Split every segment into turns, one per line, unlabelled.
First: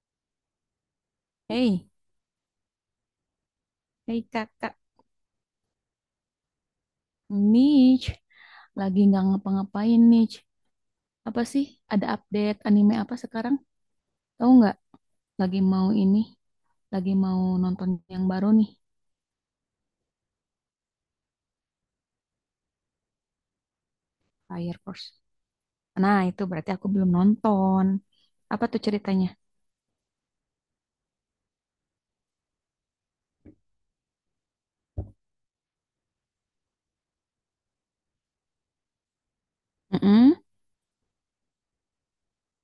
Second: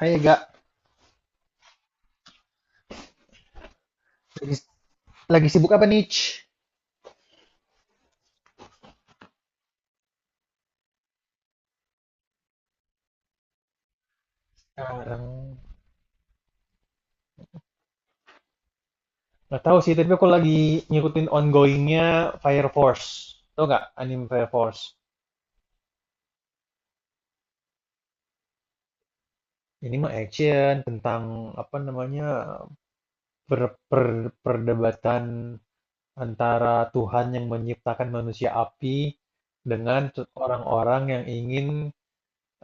Hai Ega,
Hei, hei
lagi,
kakak,
lagi sibuk apa nih? Ci?
Nich, lagi nggak ngapa-ngapain Nich. Apa sih? Ada update anime apa sekarang? Tahu nggak?
Sekarang
Lagi mau ini, lagi mau nonton yang baru nih,
nggak tahu sih, tapi aku lagi ngikutin ongoingnya Fire Force. Tau nggak anime Fire
Fire
Force?
Force. Nah, itu berarti aku belum nonton. Apa tuh ceritanya?
Ini mah action tentang apa namanya perdebatan antara Tuhan yang menciptakan manusia api dengan
Mm-mm.
orang-orang yang ingin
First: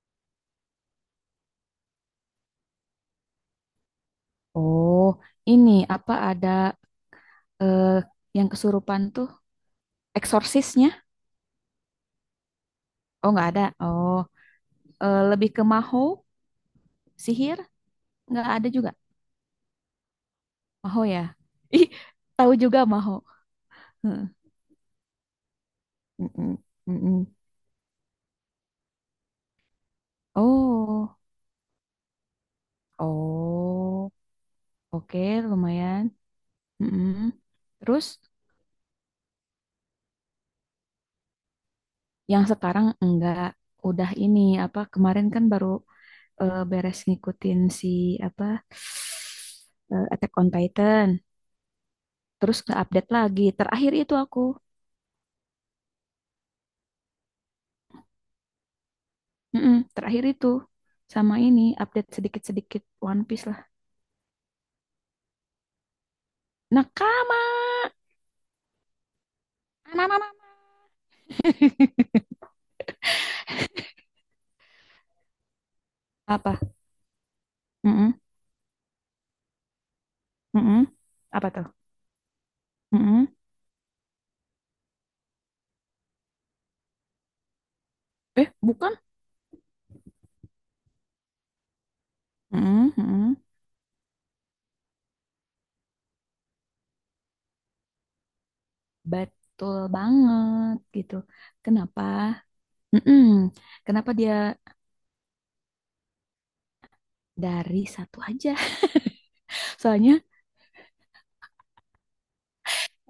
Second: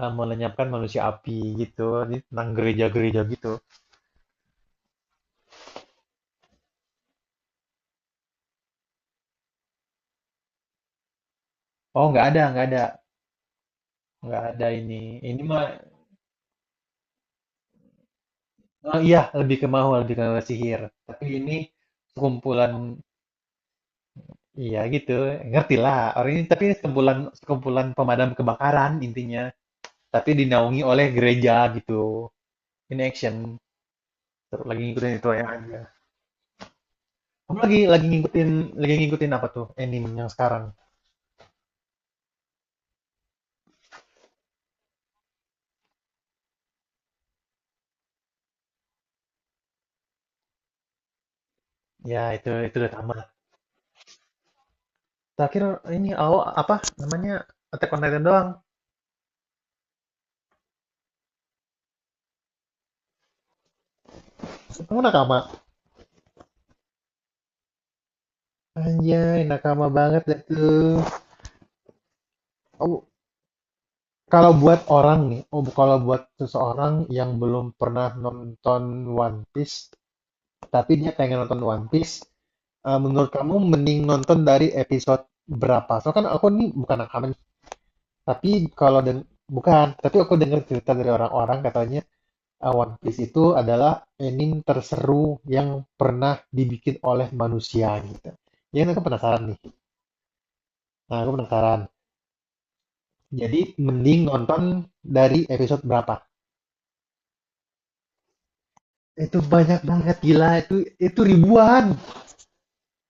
melenyapkan manusia api gitu. Jadi tentang gereja-gereja gitu.
Oh, ini apa ada eh, yang kesurupan tuh? Eksorsisnya?
Oh nggak ada, nggak ada.
Oh, nggak ada. Oh,
Nggak ada ini. Ini
lebih ke
mah
maho, sihir? Nggak ada juga.
Oh iya, lebih ke mahua, lebih ke sihir.
Maho ya?
Tapi ini
Ih, tahu
sekumpulan,
juga maho.
iya gitu, ngerti lah. Orang ini
Mm-mm,
tapi sekumpulan
mm-mm.
sekumpulan pemadam kebakaran intinya. Tapi dinaungi oleh
Oh,
gereja gitu. Ini action,
oh,
seru, lagi ngikutin
oke,
itu ya. Aja.
lumayan. Mm-mm.
Kamu lagi
Terus
lagi ngikutin apa tuh anime yang sekarang?
yang sekarang enggak udah ini apa kemarin kan baru beres ngikutin si apa Attack on Titan.
Ya itu
Terus
itu
nggak
udah
update
tamat.
lagi. Terakhir itu aku,
Terakhir ini awal apa namanya Attack on Titan doang.
mm-mm, terakhir itu sama ini update sedikit-sedikit One Piece lah.
Kamu nakama?
Nakama,
Anjay, nakama banget
Ananana.
dah tuh. Oh, kalau buat orang nih, oh kalau buat
Apa?
seseorang yang belum pernah
Mm-mm,
nonton One Piece,
mm-mm.
tapi dia pengen
Apa
nonton
tuh?
One Piece, menurut
Mm-mm.
kamu mending nonton dari episode berapa? Soalnya kan aku nih bukan rekaman, tapi
Eh, bukan?
kalau deng bukan, tapi aku dengar cerita dari orang-orang katanya
Mm-mm,
One Piece
mm-mm.
itu adalah anime terseru yang pernah dibikin oleh manusia gitu. Ya, kan aku penasaran nih.
Betul banget gitu.
Nah, aku penasaran.
Kenapa? Mm-mm.
Jadi,
Kenapa
mending
dia
nonton dari episode berapa?
dari satu aja?
Itu banyak banget,
Soalnya
gila. Itu ribuan.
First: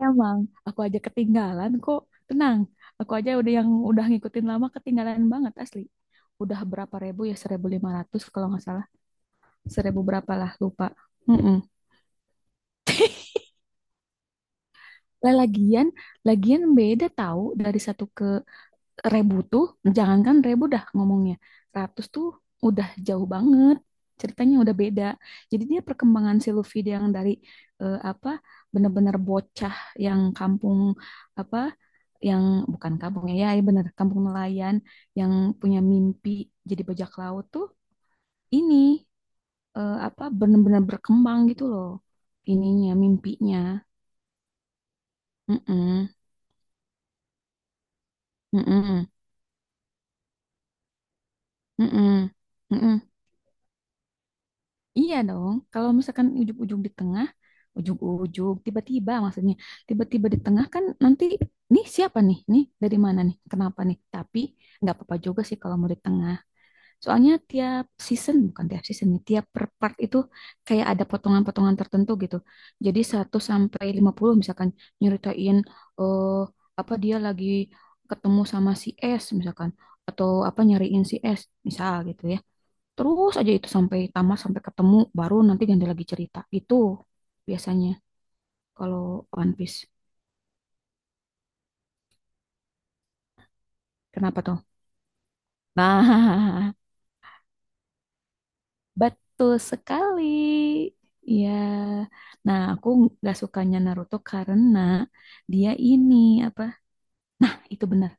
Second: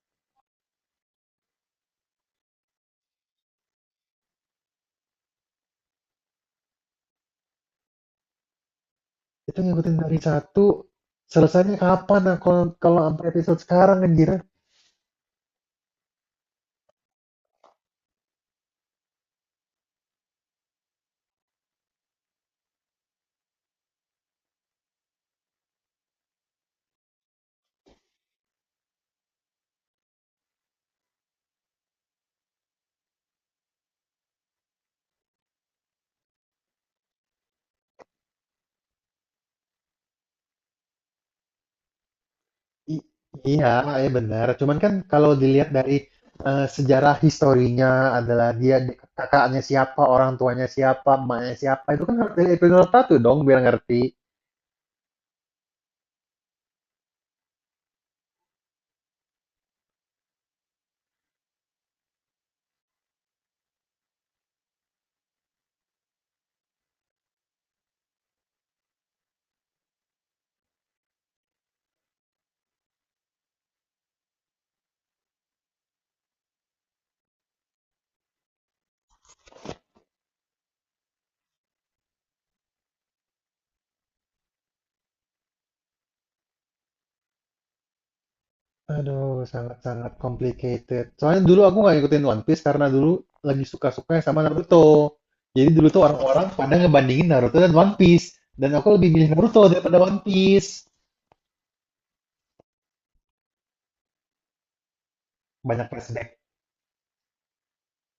emang aku aja ketinggalan kok. Tenang, aku aja udah yang udah ngikutin lama ketinggalan banget asli. Udah berapa ribu ya? 1.500 kalau nggak salah.
Itu ngikutin
Seribu
dari
berapa lah,
satu,
lupa. Mm-mm.
selesainya kapan? Nah, kalau kalau sampai episode sekarang anjir.
Lah, lagian, lagian beda tahu dari satu ke Rebu tuh, jangankan Rebu dah ngomongnya. Ratus tuh udah jauh banget. Ceritanya udah beda. Jadi dia perkembangan si Luffy dia yang dari apa bener-bener bocah yang kampung apa yang bukan kampung ya, ya bener kampung nelayan yang punya mimpi jadi bajak laut tuh ini apa bener-bener berkembang gitu loh ininya
I-
mimpinya.
iya, ya benar. Cuman kan kalau dilihat dari
Mm-mm,
sejarah historinya adalah dia
mm-mm,
kakaknya siapa, orang tuanya siapa, emaknya siapa, itu kan
mm-mm,
harus dari episode
mm-mm.
satu dong biar ngerti.
Iya dong, kalau misalkan ujung-ujung di tengah, ujung-ujung, tiba-tiba maksudnya, tiba-tiba di tengah kan nanti, nih siapa nih, nih dari mana nih, kenapa nih, tapi nggak apa-apa juga sih kalau mau di tengah. Soalnya tiap season, bukan tiap season nih, tiap per part itu kayak ada potongan-potongan tertentu gitu. Jadi 1 sampai 50 misalkan nyeritain, eh apa dia lagi ketemu sama si S misalkan, atau apa nyariin si S, misal gitu ya. Terus aja itu sampai tamat, sampai ketemu, baru nanti ganti lagi cerita. Itu biasanya kalau
Aduh,
One Piece.
sangat-sangat complicated. Soalnya dulu aku nggak ngikutin One Piece karena dulu lagi suka-sukanya sama
Kenapa tuh?
Naruto. Jadi dulu tuh orang-orang
Nah,
pada ngebandingin Naruto dan One Piece. Dan aku lebih milih
betul
Naruto daripada One
sekali.
Piece.
Iya. Nah, aku nggak sukanya Naruto karena dia
Banyak
ini
flashback.
apa? Nah, itu benar.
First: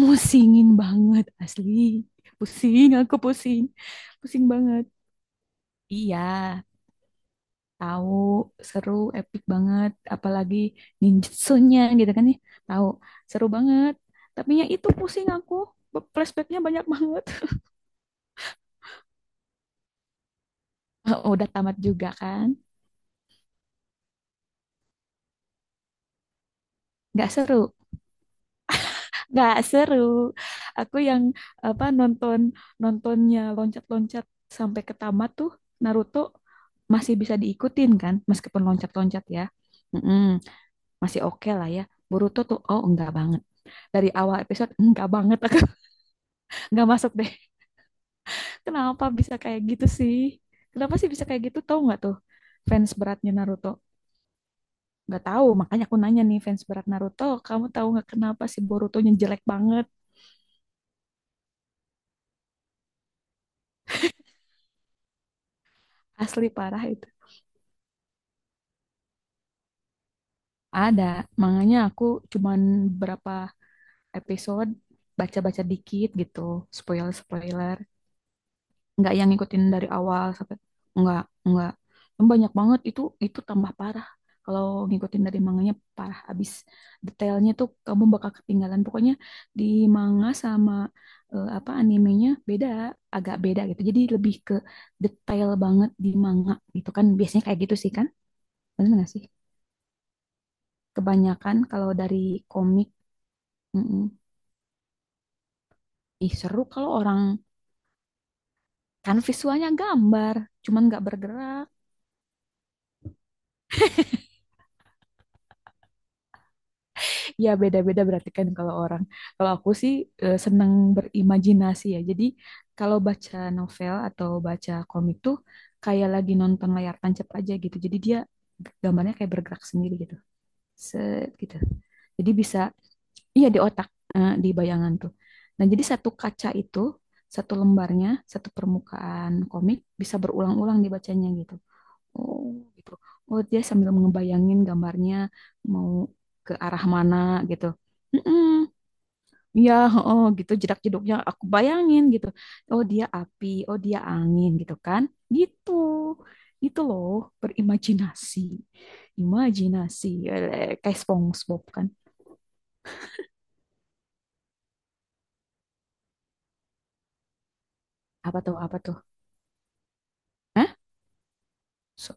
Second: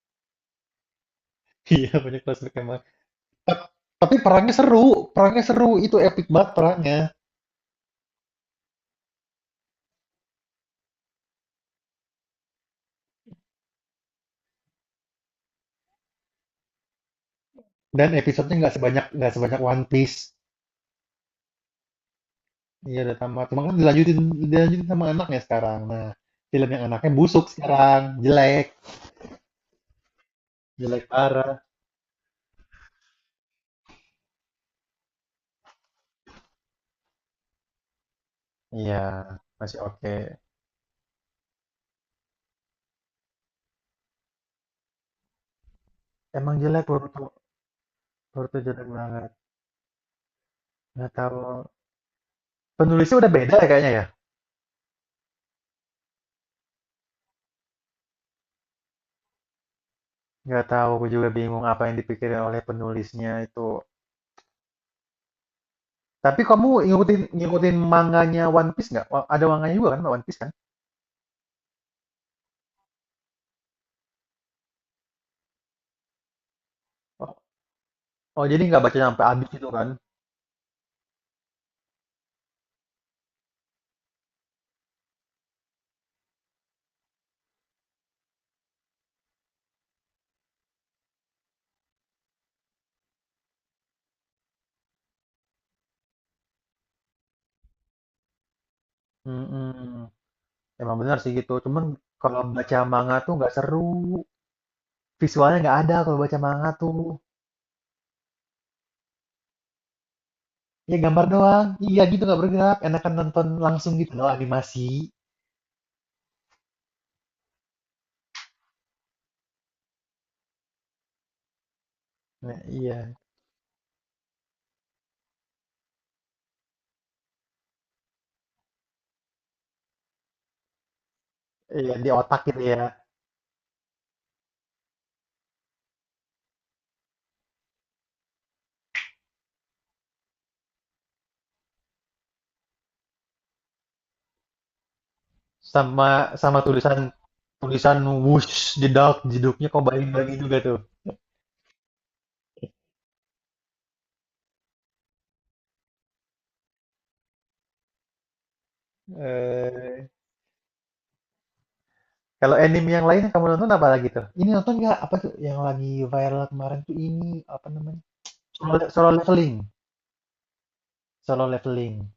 Musingin banget asli.
Iya, banyak flashback emang.
Pusing, aku pusing.
Ta- Tapi
Pusing
perangnya
banget.
seru, perangnya seru. Itu
Iya,
epic banget perangnya.
tahu seru epic banget apalagi ninjutsunya gitu kan ya. Tahu seru banget. Tapi ya itu pusing aku. Flashbacknya banyak banget.
Dan episodenya nggak sebanyak One Piece.
Oh, udah tamat juga kan.
Iya, udah tamat. Cuma kan dilanjutin dilanjutin sama anaknya sekarang. Nah, film yang anaknya
Nggak
busuk
seru.
sekarang, jelek,
Nggak seru. Aku
jelek
yang
parah.
apa nonton nontonnya loncat-loncat sampai ke tamat tuh Naruto masih bisa diikutin kan meskipun
Iya,
loncat-loncat ya.
masih oke.
Mm-mm, masih oke lah ya. Boruto tuh oh enggak banget. Dari awal episode enggak banget aku
Emang jelek
enggak masuk
Boruto,
deh.
Boruto jelek
Kenapa
banget.
bisa kayak gitu sih? Kenapa sih
Nggak
bisa
tahu
kayak gitu? Tahu nggak tuh fans
penulisnya
beratnya
udah beda ya
Naruto?
kayaknya ya.
Nggak tahu, makanya aku nanya nih fans berat Naruto, kamu tahu nggak kenapa sih Borutonya jelek banget?
Nggak tahu, aku juga bingung apa yang dipikirin oleh penulisnya itu. Tapi
Asli
kamu
parah itu.
ngikutin ngikutin manganya One Piece nggak? Ada manganya juga kan One Piece kan?
Ada, makanya aku cuman berapa episode baca-baca dikit gitu,
Oh,
spoiler-spoiler.
oh, jadi nggak baca
Nggak
sampai
yang
habis
ngikutin
gitu
dari
kan?
awal sampai nggak nggak. Yang banyak banget itu tambah parah kalau ngikutin dari manganya parah abis detailnya tuh kamu bakal ketinggalan pokoknya di manga sama apa animenya beda agak beda gitu jadi lebih ke detail banget di manga gitu kan biasanya kayak gitu sih kan bener nggak sih
Mm-mm. Emang benar sih gitu.
kebanyakan
Cuman
kalau dari
kalau baca
komik.
manga tuh nggak seru.
Mm-mm.
Visualnya nggak ada kalau
Ih
baca
seru
manga
kalau
tuh.
orang kan visualnya gambar cuman
Ya
nggak
gambar
bergerak.
doang. Iya gitu nggak bergerak. Enakan nonton langsung gitu loh animasi.
Ya beda-beda berarti kan kalau orang. Kalau aku sih seneng berimajinasi ya. Jadi
Nah,
kalau
iya,
baca novel atau baca komik tuh kayak lagi nonton layar tancap aja gitu. Jadi dia gambarnya kayak bergerak sendiri gitu. Set gitu.
iya di
Jadi
otak
bisa
gitu ya.
iya di otak, eh, di bayangan tuh. Nah, jadi satu kaca itu, satu lembarnya, satu permukaan komik bisa berulang-ulang dibacanya gitu. Oh, gitu. Oh, dia sambil ngebayangin gambarnya mau
Sama
ke
sama
arah
tulisan
mana gitu.
tulisan
mm
whoosh jedak jeduknya
Ya,
kok balik
oh
lagi
gitu
juga tuh
jedak-jeduknya aku bayangin gitu. Oh, dia api, oh dia angin gitu kan. Gitu. Gitu loh, berimajinasi. Imajinasi.
eh
Eh, kayak SpongeBob kan.
kalau anime yang lain yang kamu nonton apa lagi tuh ini nonton nggak apa tuh yang lagi viral kemarin tuh ini apa namanya
Apa tuh,
solo,
apa tuh?
Solo Leveling
Hah?
solo leveling
So-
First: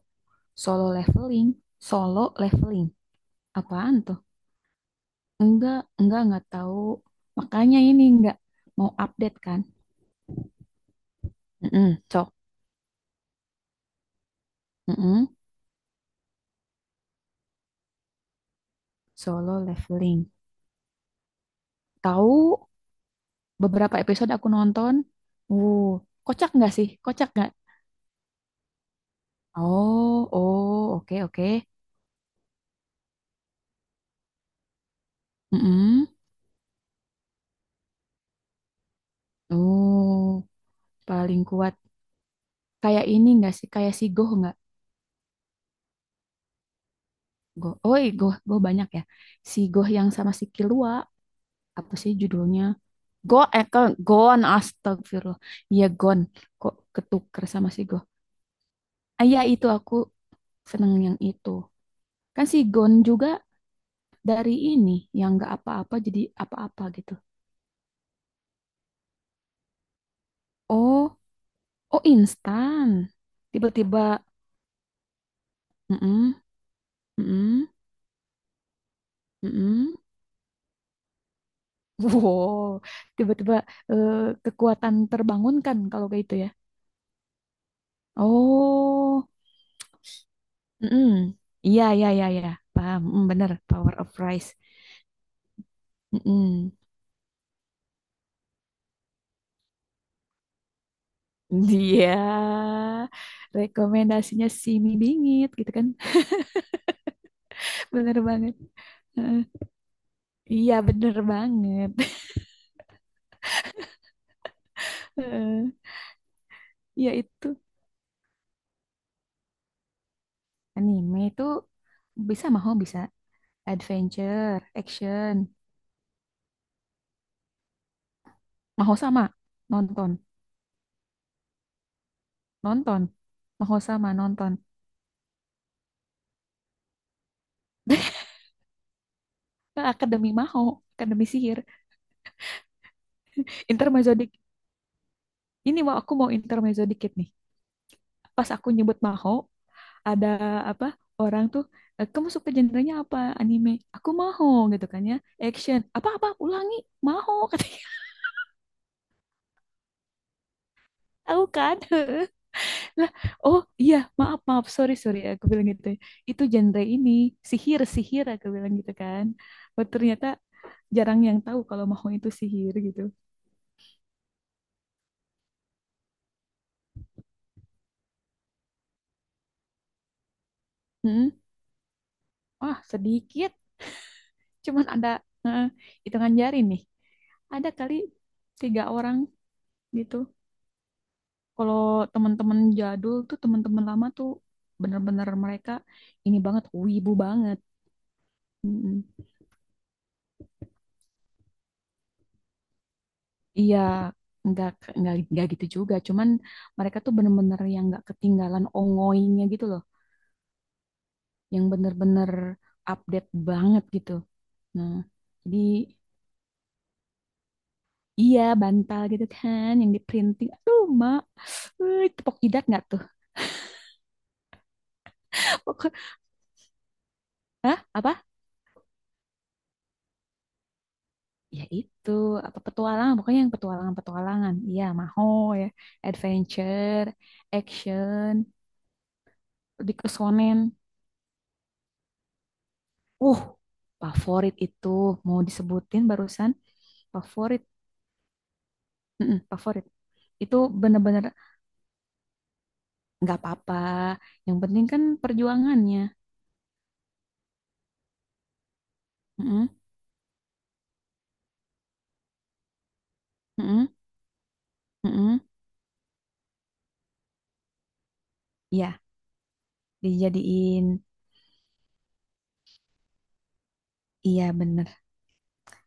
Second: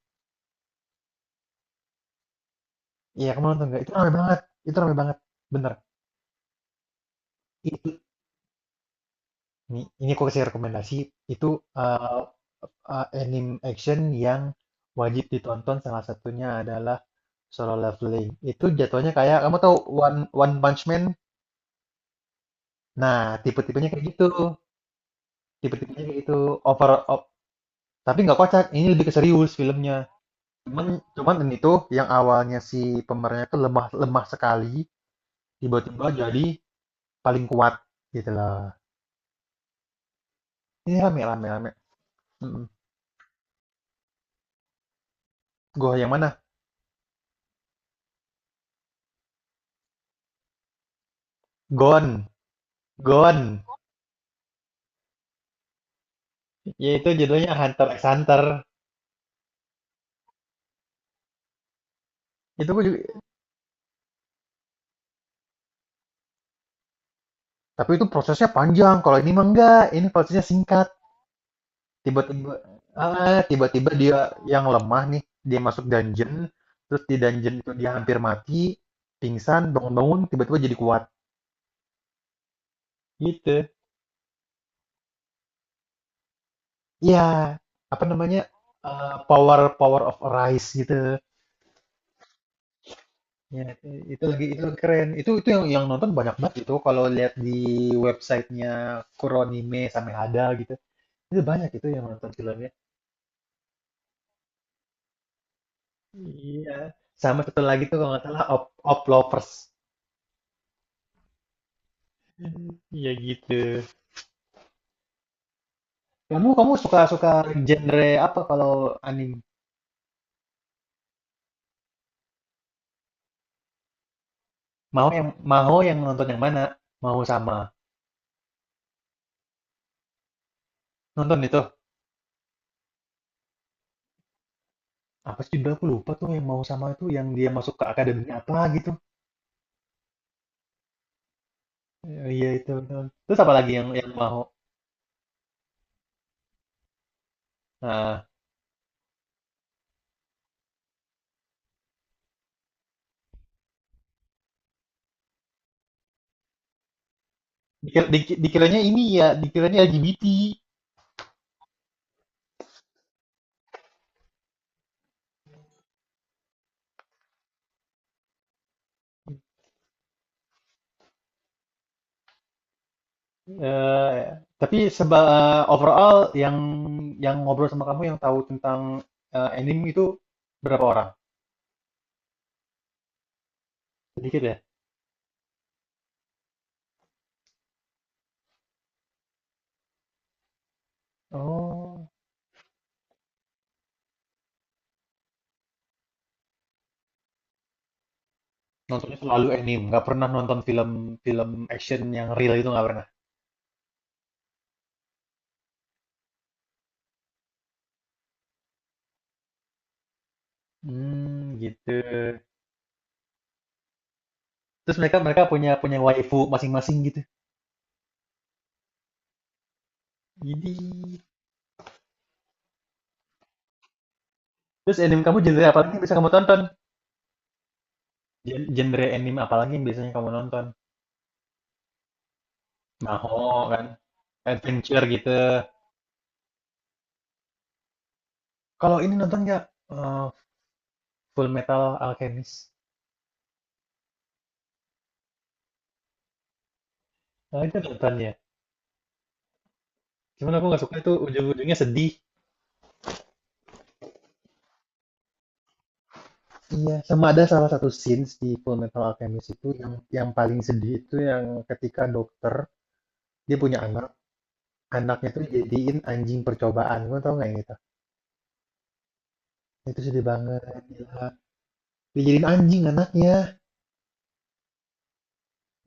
solo leveling, solo leveling.
iya kamu nonton nggak itu
Apaan
rame
tuh?
banget itu rame banget bener
Enggak tahu. Makanya
itu
ini enggak mau update kan.
ini aku kasih rekomendasi itu
Mm-mm,
eh,
Cok.
anime action yang wajib
Mm-mm.
ditonton salah satunya adalah Solo Leveling itu jatuhnya kayak kamu
Solo
tahu
Leveling.
One Punch Man.
Tahu
Nah, tipe-tipenya
beberapa
kayak gitu.
episode aku nonton. Uh,
Tipe-tipenya kayak
kocak
gitu.
nggak sih?
Over,
Kocak
op-
nggak?
tapi nggak kocak. Ini lebih ke serius filmnya.
Oh, oh,
Cuman,
oke,
cuman
oke.
ini tuh yang awalnya si pemerannya tuh lemah, lemah sekali,
Mm-mm.
tiba-tiba jadi paling kuat gitu loh.
Uh,
Ini rame,
paling
rame, rame.
kuat.
Mm.
Kayak ini nggak sih? Kayak si Goh nggak?
Gua yang mana?
Goh. Oh, iya, Goh, Goh banyak ya. Si Goh yang sama si Kilua. Apa sih
Gon,
judulnya?
Gon.
Gon, astagfirullah. Iya, Gon. Kok
Ya itu
ketuker
judulnya
sama si
Hunter x
Goh?
Hunter.
Ah, iya, itu aku seneng yang itu. Kan si
Itu gua
Gon
juga,
juga dari ini yang nggak apa-apa jadi apa-apa gitu.
tapi itu prosesnya panjang. Kalau ini mah enggak. Ini prosesnya singkat.
Oh, oh
tiba-tiba
instan.
tiba-tiba
Tiba-tiba,
dia yang lemah nih dia masuk
mm-mm,
dungeon terus di dungeon
mm-mm,
itu dia hampir mati pingsan
mm-mm.
bangun-bangun tiba-tiba jadi kuat
Wow, tiba-tiba
gitu
eh, kekuatan terbangunkan kalau kayak itu ya.
ya apa namanya
Oh,
power power of Arise
mm-mm.
gitu
Iya, iya, iya, iya. Paham, mm, bener.
ya itu,
Power of Rice.
itu lagi keren itu yang nonton banyak banget
Mm-mm.
itu kalau lihat di websitenya Kuronime sampai ada gitu itu banyak itu yang
Dia
nonton filmnya
rekomendasinya si mie bingit gitu kan.
iya sama satu lagi tuh kalau
Bener
nggak salah
banget.
Op
Heeh.
Oplovers.
Iya, bener banget.
Iya gitu.
Heeh.
Kamu kamu suka
Iya
suka
itu
genre apa kalau anime?
anime itu bisa maho bisa adventure, action,
Mau yang nonton yang mana? Mau sama.
maho sama nonton,
Nonton itu.
nonton, maho sama nonton.
Apa sih judulnya aku lupa tuh yang mau sama itu yang dia masuk ke akademi apa gitu.
Akademi maho, akademi sihir,
Eh, iya itu. Itu. Terus apa lagi yang
intermezzo dik-
mau?
ini mau aku mau intermezzo dikit nih.
Nah,
Pas aku nyebut maho, ada apa? Orang tuh, "Eh, kamu suka genrenya apa? Anime. Aku maho gitu kan ya. Action. Apa-apa? Ulangi. Maho katanya."
dikira, dikiranya ini ya, dikiranya LGBT.
Tahu kan? Lah, oh iya, maaf, maaf, sorry, sorry, aku bilang gitu ya. Itu genre ini, sihir, sihir, aku bilang gitu kan. Oh, ternyata jarang yang tahu kalau mau itu sihir gitu.
Eh, tapi seba overall yang ngobrol sama kamu yang tahu tentang anime itu berapa orang?
Hmm, wah, sedikit,
Sedikit ya?
cuman ada eh, hitungan jari nih. Ada kali tiga orang gitu. Kalau
Oh.
teman-teman jadul tuh, teman-teman lama tuh, bener-bener mereka ini banget, wibu banget. Mm-mm.
Nontonnya selalu anime, nggak pernah nonton film-film action yang real itu nggak pernah.
Iya, nggak nggak gitu juga. Cuman mereka tuh bener-bener yang nggak ketinggalan ongoingnya gitu loh,
Hmm,
yang
gitu.
bener-bener update banget gitu. Nah,
Terus mereka mereka
jadi
punya punya waifu masing-masing gitu.
iya bantal gitu kan, yang di printing.
Jadi,
Aduh, mak, wih, tepok jidat nggak tuh?
terus anime kamu genre apa lagi
Pokok-
yang bisa kamu tonton?
Hah? Apa?
Genre anime apa lagi yang biasanya kamu nonton?
Ya itu, apa petualangan? Pokoknya yang
Maho kan,
petualangan-petualangan. Iya,
adventure
maho
gitu.
ya, adventure, action,
Kalau ini nonton nggak.
di
Eh,
kesonen.
Full Metal Alchemist?
Uh, favorit itu mau disebutin barusan. Favorit,
Nah, itu nonton ya.
mm-mm, favorit.
Cuman
Itu
aku nggak suka itu
bener-bener
ujung-ujungnya sedih.
nggak apa-apa. Yang penting kan perjuangannya.
Iya, sama ada salah satu scenes di Full Metal Alchemist itu
Mm-mm,
yang paling sedih itu yang ketika dokter dia punya
mm-mm,
anak, anaknya
mm-mm.
tuh jadiin anjing percobaan. Lu tau nggak yang itu?
Iya,
Itu sedih banget,
dijadiin.
gila. Dijadiin anjing anaknya.
Iya bener.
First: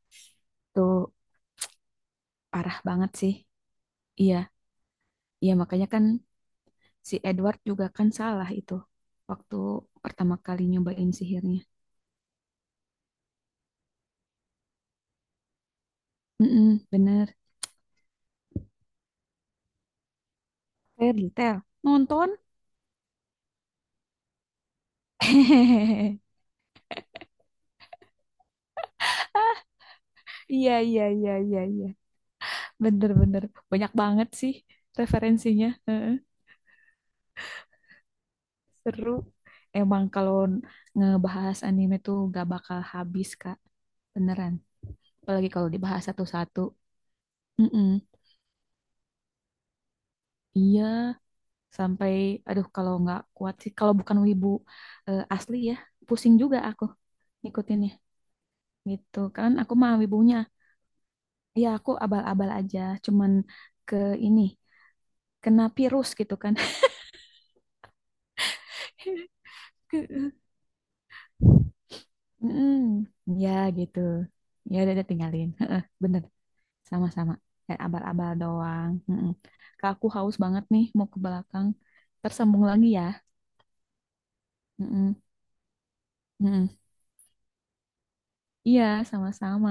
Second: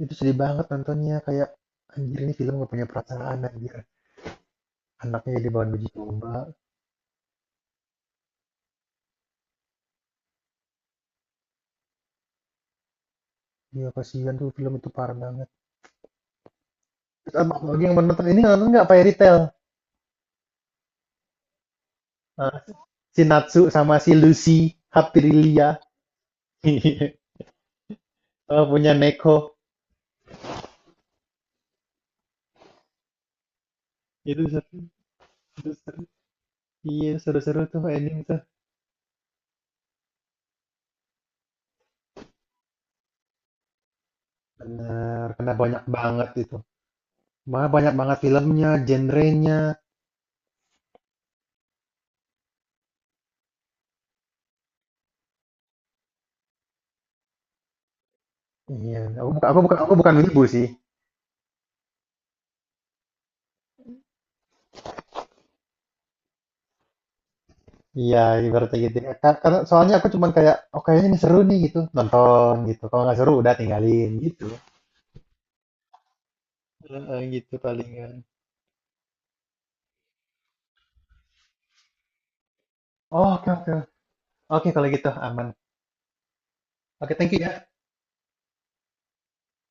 Itu sedih banget nontonnya.
Tuh
Kayak, anjir ini film gak
parah
punya
banget sih.
perasaan, anjir.
Iya,
Anaknya jadi
iya
bahan uji
makanya kan
coba.
si Edward juga kan salah itu. Waktu pertama kali nyobain sihirnya.
Iya, kasihan tuh film itu parah banget.
Mm-mm, bener.
Terus apa lagi yang menonton ini nonton nggak Fairy Tail?
Fairy Tail. Nonton.
Ah, si Natsu sama si Lucy, Haprilia. Oh, punya Neko.
Iya, iya, iya, iya, iya. Bener-bener. Banyak banget
Itu
sih
seru,
referensinya.
itu seru. Iya, seru-seru tuh ending tuh.
Seru. Emang kalau ngebahas anime tuh gak bakal habis, Kak. Beneran.
Benar
Apalagi
karena
kalau
banyak
dibahas
banget itu.
satu-satu.
Malah banyak
Mm-mm.
banget filmnya, genrenya.
Iya, sampai aduh kalau nggak kuat sih kalau bukan wibu asli ya, pusing juga aku ngikutinnya
Iya,
gitu. Kan aku mah
aku bukan
wibunya.
wibu sih.
Iya, aku abal-abal aja, cuman ke ini, kena virus gitu kan.
Iya, ibaratnya gitu. Ya. Karena soalnya aku cuman kayak, oh kayaknya ini seru nih gitu, nonton
mm
gitu. Kalau nggak seru
Ya
udah
gitu.
tinggalin gitu.
Ya udah, tinggalin. Bener.
Heeh,
Sama-sama.
gitu
Kayak
palingan.
abal-abal doang. Mm-mm. Kak, aku haus banget nih mau ke belakang. Tersambung lagi ya.
Oh, oke oke. Oke kalau gitu
Mm-mm.
aman.
Mm-mm.
Oke, thank you ya.
Iya, sama-sama.